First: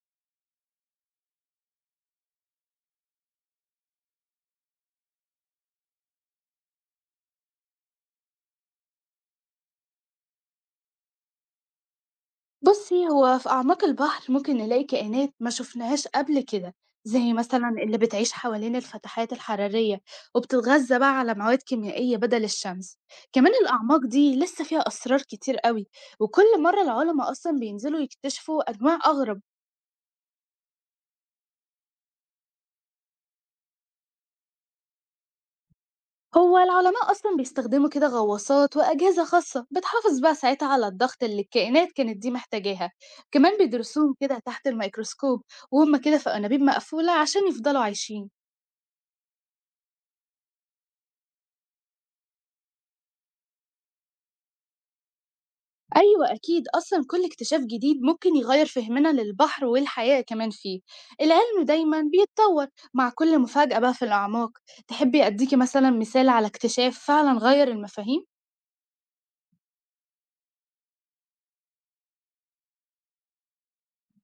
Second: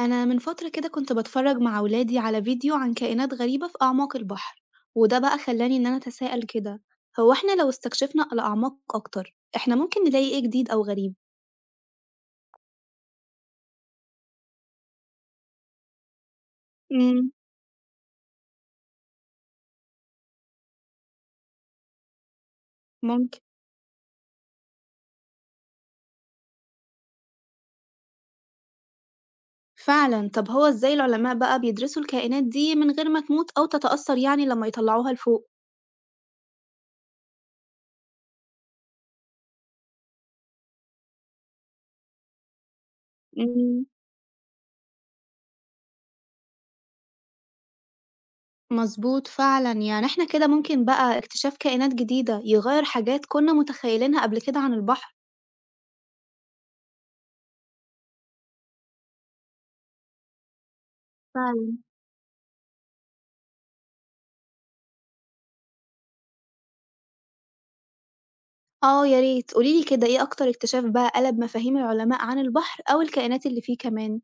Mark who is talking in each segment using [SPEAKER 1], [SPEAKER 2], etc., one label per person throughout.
[SPEAKER 1] أنا من فترة كده كنت بتفرج مع ولادي على فيديو عن كائنات غريبة في أعماق البحر، وده بقى خلاني إن أنا أتساءل كده. هو إحنا لو استكشفنا الأعماق أكتر إحنا ممكن نلاقي إيه جديد أو غريب؟
[SPEAKER 2] بُصّي، هو في أعماق البحر ممكن نلاقي كائنات ما شُفناهاش قبل كده،
[SPEAKER 1] امم.
[SPEAKER 2] زي مثلًا اللي بتعيش حوالين الفتحات الحرارية وبتتغذى بقى على مواد كيميائية بدل الشمس.
[SPEAKER 1] ممكن.
[SPEAKER 2] كمان الأعماق دي لسه فيها أسرار كتير أوي، وكل مرّة العُلَما أصلًا بينزلوا يكتشفوا أنواع أغرب.
[SPEAKER 1] فعلا. طب هو إزاي العلماء بقى بيدرسوا الكائنات دي من غير ما تموت أو تتأثر يعني لما يطلعوها لفوق؟
[SPEAKER 2] هو العُلَماء أصلًا بيستخدموا كده غواصات وأجهزة خاصة بتحافظ بقى ساعتها على الضغط اللي الكائنات كانت دي محتاجاها، كمان
[SPEAKER 1] امم.
[SPEAKER 2] بيدرسوهم كده تحت الميكروسكوب وهُم كده في أنابيب مقفولة عشان يفضلوا عايشين.
[SPEAKER 1] مظبوط فعلا، يعني إحنا كده ممكن بقى اكتشاف كائنات جديدة يغير حاجات كنا متخيلينها قبل كده عن البحر.
[SPEAKER 2] أيوة أكيد أصلا كل اكتشاف جديد ممكن يغير فهمنا للبحر والحياة كمان فيه. العلم
[SPEAKER 1] فعلا.
[SPEAKER 2] دايما بيتطور مع كل مفاجأة بقى في الأعماق. تحبي أديكي مثلا مثال على اكتشاف فعلا غير المفاهيم؟
[SPEAKER 1] آه يا ريت، قولي لي كده إيه أكتر اكتشاف بقى قلب مفاهيم العلماء عن البحر أو الكائنات اللي فيه كمان؟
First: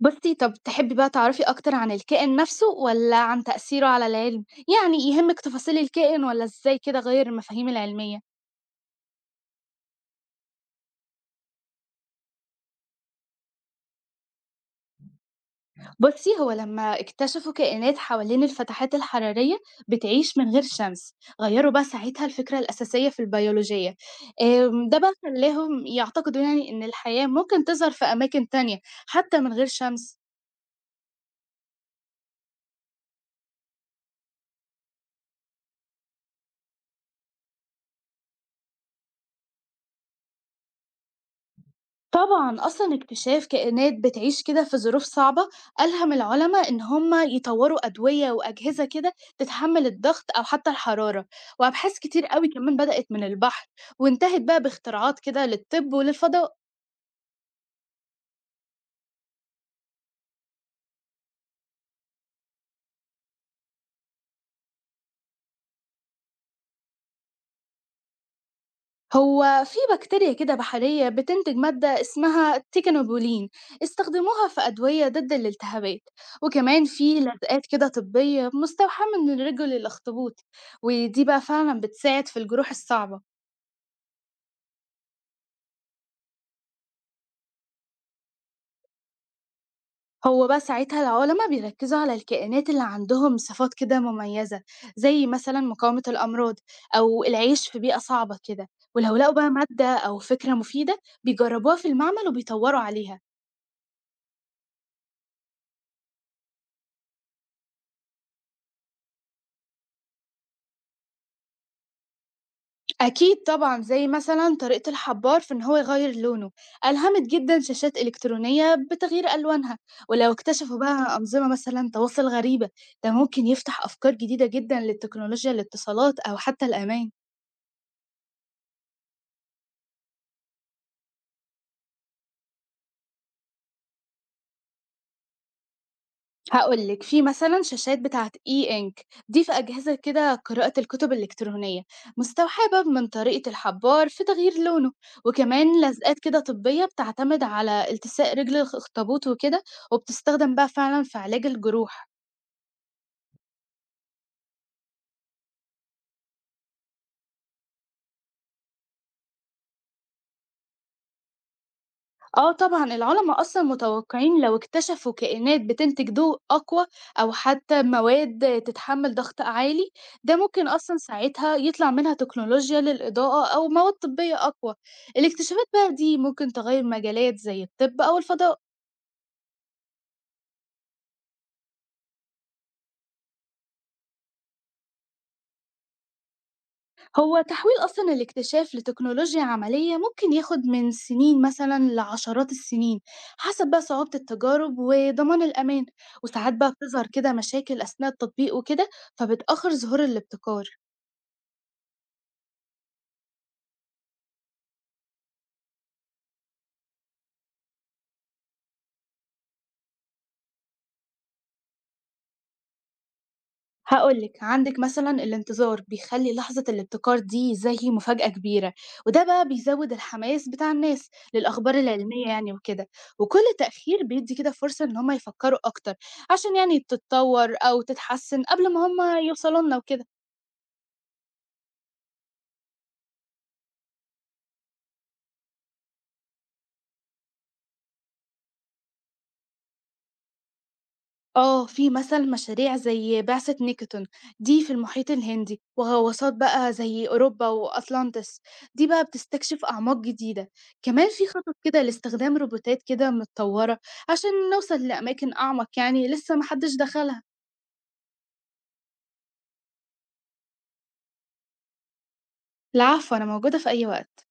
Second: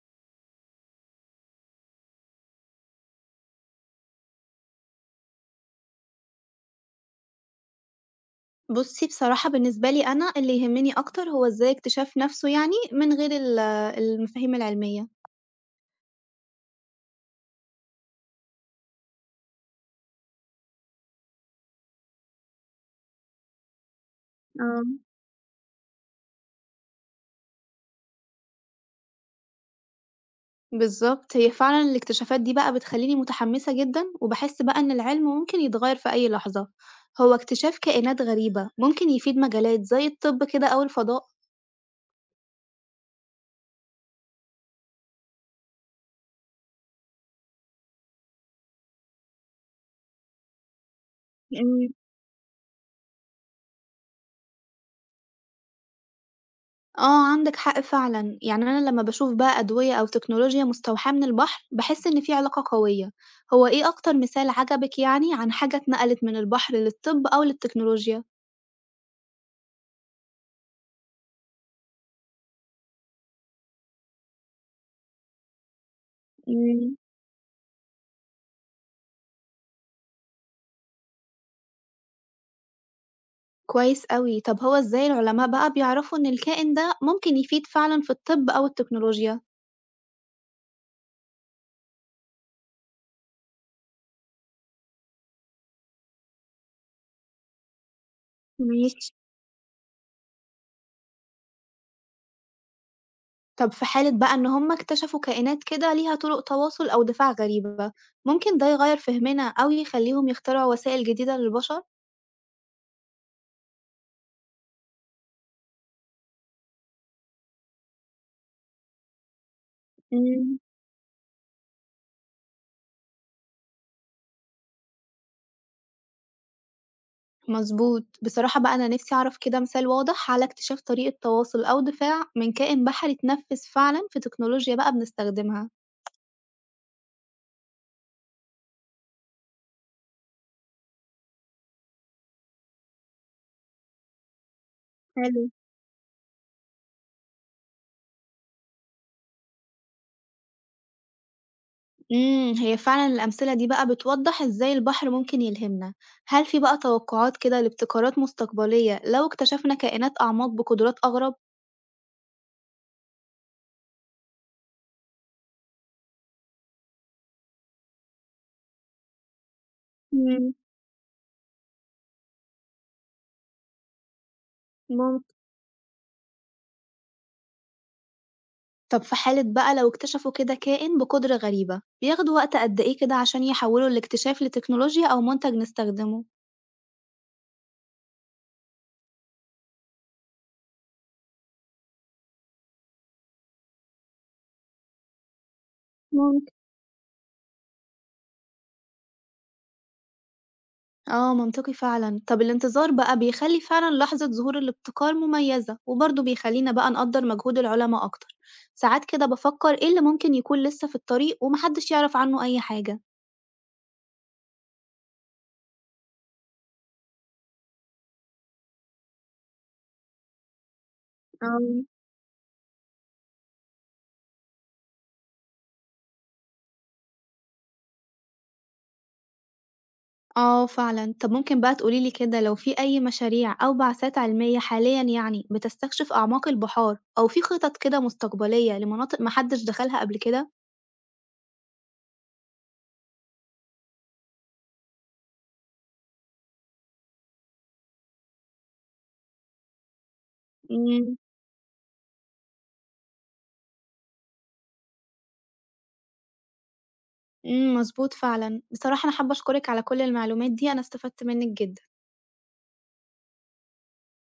[SPEAKER 2] بصي طب تحبي بقى تعرفي أكتر عن الكائن نفسه ولا عن تأثيره على العلم؟ يعني يهمك تفاصيل الكائن ولا إزاي كده غير المفاهيم العلمية؟
[SPEAKER 1] بُصّي، بصراحة بالنسبة لي أنا اللي يهمني أكتر هو إزاي اكتشاف نَفْسه، يعني من غير المفاهيم العلمية.
[SPEAKER 2] بُصّي، هو لمّا اكتشفوا كائنات حوالين الفتحات الحرارية بتعيش من غير شمس، غيّروا بقى ساعتها الفكرة الأساسية في البيولوجية،
[SPEAKER 1] آه.
[SPEAKER 2] ده بقى خلّاهم يعتقدوا يعني إن الحياة ممكن تظهر في أماكن تانية حتى من غير شمس.
[SPEAKER 1] بالضبط، هي فعلًا الاكتشافات دي بقى بتخلّيني متحمسة جدًا وباحس بقى إن العلم ممكن يتغيّر في أي لحظة. هو اكتشاف كائنات غريبة ممكن يفيد مجالات زي الطب كده أو الفضاء؟
[SPEAKER 2] طبعًا أصلًا اكتشاف كائنات بتعيش كده في ظروف صعبة، ألهم العُلما إن هم يطوّروا أدوية وأجهزة كده تتحمّل الضغط أو حتى الحرارة، وأبحاث كتير أوي كمان بدأت من البحر، وانتهت بقى باختراعات كده للطب وللفضاء.
[SPEAKER 1] آه، عندك حق فعلًا، يعني أنا لمّا باشوف بقى أدوية أو تكنولوجيا مستوحاة من البحر، باحس إن في علاقة قوية. هو إيه أكتر مثال عجبك يعني عن حاجة اتنقلت من البحر للطب أو للتكنولوجيا؟
[SPEAKER 2] هو في بكتيريا كده بحرية بتنتج مادة اسمها تيكانوبولين، استخدموها في أدوية ضد الالتهابات، وكمان
[SPEAKER 1] إمم،
[SPEAKER 2] في لزقات كده طبية مستوحاة من رجل الأخطبوط، ودي بقى فعلا بتساعد في الجروح الصعبة.
[SPEAKER 1] كويس أوي. طب هو إزاي العلماء بقى بيعرفوا إن الكائن ده ممكن يفيد فعلًا في الطب أو التكنولوجيا؟
[SPEAKER 2] هو بقى ساعتها العلماء بيركزوا على الكائنات اللي عندهم صفات كده مميزة، زي مثلا مقاومة الأمراض أو العيش في بيئة صعبة كده،
[SPEAKER 1] ماشي.
[SPEAKER 2] ولو لقوا بقى مادة أو فكرة مفيدة بيجربوها في المعمل وبيطوروا عليها.
[SPEAKER 1] طب في حالة بقى إن هم اكتشفوا كائنات كده ليها طرق تواصل أو دفاع غريبة، ممكن ده يغيّر فهمنا أو يخليهم يخترعوا وسائل جديدة للبشر؟
[SPEAKER 2] أكيد طبعًا، زي مثلًا طريقة الحبّار في إن هو يغيّر لونه، ألهمت جدًا شاشات إلكترونية بتغيير ألوانها، ولو
[SPEAKER 1] إمم.
[SPEAKER 2] اكتشفوا بقى أنظمة مثلًا تواصل غريبة، ده ممكن يفتح أفكار جديدة جدًا للتكنولوجيا الاتصالات أو حتى الأمان.
[SPEAKER 1] مضبوط. بصراحة بقى أنا نِفْسي أعرف كده مثال واضح على اكتشاف طريقة تواصل أو دفاع من كائن بحري اتنفّذ فعلًا في تكنولوجيا بقى بنستخدمها.
[SPEAKER 2] هاقول لِك، في مثلًا شاشات بتاعة E-Ink دي في أجهزة كده قراءة الكتب الإلكترونية، مستوحبة من طريقة الحبّار في تغيير لونه،
[SPEAKER 1] حلو.
[SPEAKER 2] وكمان لزقات كده طبية بتعتمد على التساء رجل الأخطبوط وكده، وبتستخدم بقى فعلًا في علاج الجروح.
[SPEAKER 1] إمم، هي فعلًا الأمثلة دي بقى بتوضّح إزاي البحر ممكن يلهمنا. هل في بقى توقعات كده لابتكارات مستقبلية لو اكتشفنا كائنات أعماق بقدرات أغرب؟
[SPEAKER 2] آه طبعًا، العُلَما أصلًا متوقعين لو اكتشفوا كائنات بتنتج ضوء أقوى أو حتى مواد تتحمل ضغط عالي، ده
[SPEAKER 1] إمم،
[SPEAKER 2] ممكن أصلًا ساعتها يطلع منها تكنولوجيا للإضاءة أو مواد طبية أقوى.
[SPEAKER 1] ممكن.
[SPEAKER 2] الاكتشافات بقى دي ممكن تغيّر مجالات زي الطب أو الفضاء.
[SPEAKER 1] طب في حالة بقى لو اكتشفوا كده كائن بقدرة غريبة، بياخدوا وقت قد إيه كده عشان يحوّلوا الاكتشاف لتكنولوجيا أو منتج نستخدمه؟
[SPEAKER 2] هو تحويل أصلا الاكتشاف لتكنولوجيا عملية ممكن ياخد من سنين مثلا لعشرات السنين، حسب بقى صعوبة التجارب وضمان الأمان،
[SPEAKER 1] ممكن.
[SPEAKER 2] وساعات بقى بتظهر كده مشاكل أثناء التطبيق وكده فبتأخر ظهور الابتكار.
[SPEAKER 1] آه منطقي فعلًا، طب الانتظار بقى بيخلّي فعلًا لحظة ظهور الابتكار مميزة، وبرضه بيخلّينا بقى نقدّر مجهود العلماء أكتر. ساعات كده بافكّر إيه اللي ممكن يكون لسه في الطريق وما حدش يعرف عنه أي حاجة؟
[SPEAKER 2] هاقول لِك، عندِك مثلًا الانتظار بيخلّي لحظة الابتكار دي زي مفاجأة كبيرة، وده بقى بيزوّد الحماس بتاع الناس للأخبار
[SPEAKER 1] آه،
[SPEAKER 2] العلمية يعني وكده، وكل تأخير بيدّي كده فرصة إن هم يفكّروا أكتر عشان يعني تتطوّر أو تتحسّن قبل ما هم يوصلوا لنا وكده.
[SPEAKER 1] آه فعلًا، طب ممكن بقى تقولي لي كده لو في أي مشاريع أو بعثات علمية حاليًا يعني بتستكشف أعماق البحار، أو في خطط كده مستقبلية لمناطق ما حدش دخلها قبل كده؟
[SPEAKER 2] آه، في مثلًا مشاريع زي بعثة نيكتون دي في المحيط الهندي، وغواصات بقى زي أوروبا وأطلانتس دي بقى بتستكشف أعماق جديدة، كمان
[SPEAKER 1] إمم،
[SPEAKER 2] في خطط كده لاستخدام روبوتات كده متطورة عشان نوصل لأماكن أعمق يعني لسه ما حدش دخلها.
[SPEAKER 1] إمم مضبوط فعلًا، بصراحة أنا حابة أشكرِك على كل المعلومات دي، أنا استفدت منِّك جدًا.
[SPEAKER 2] العفو، أنا موجودة في أي وقت.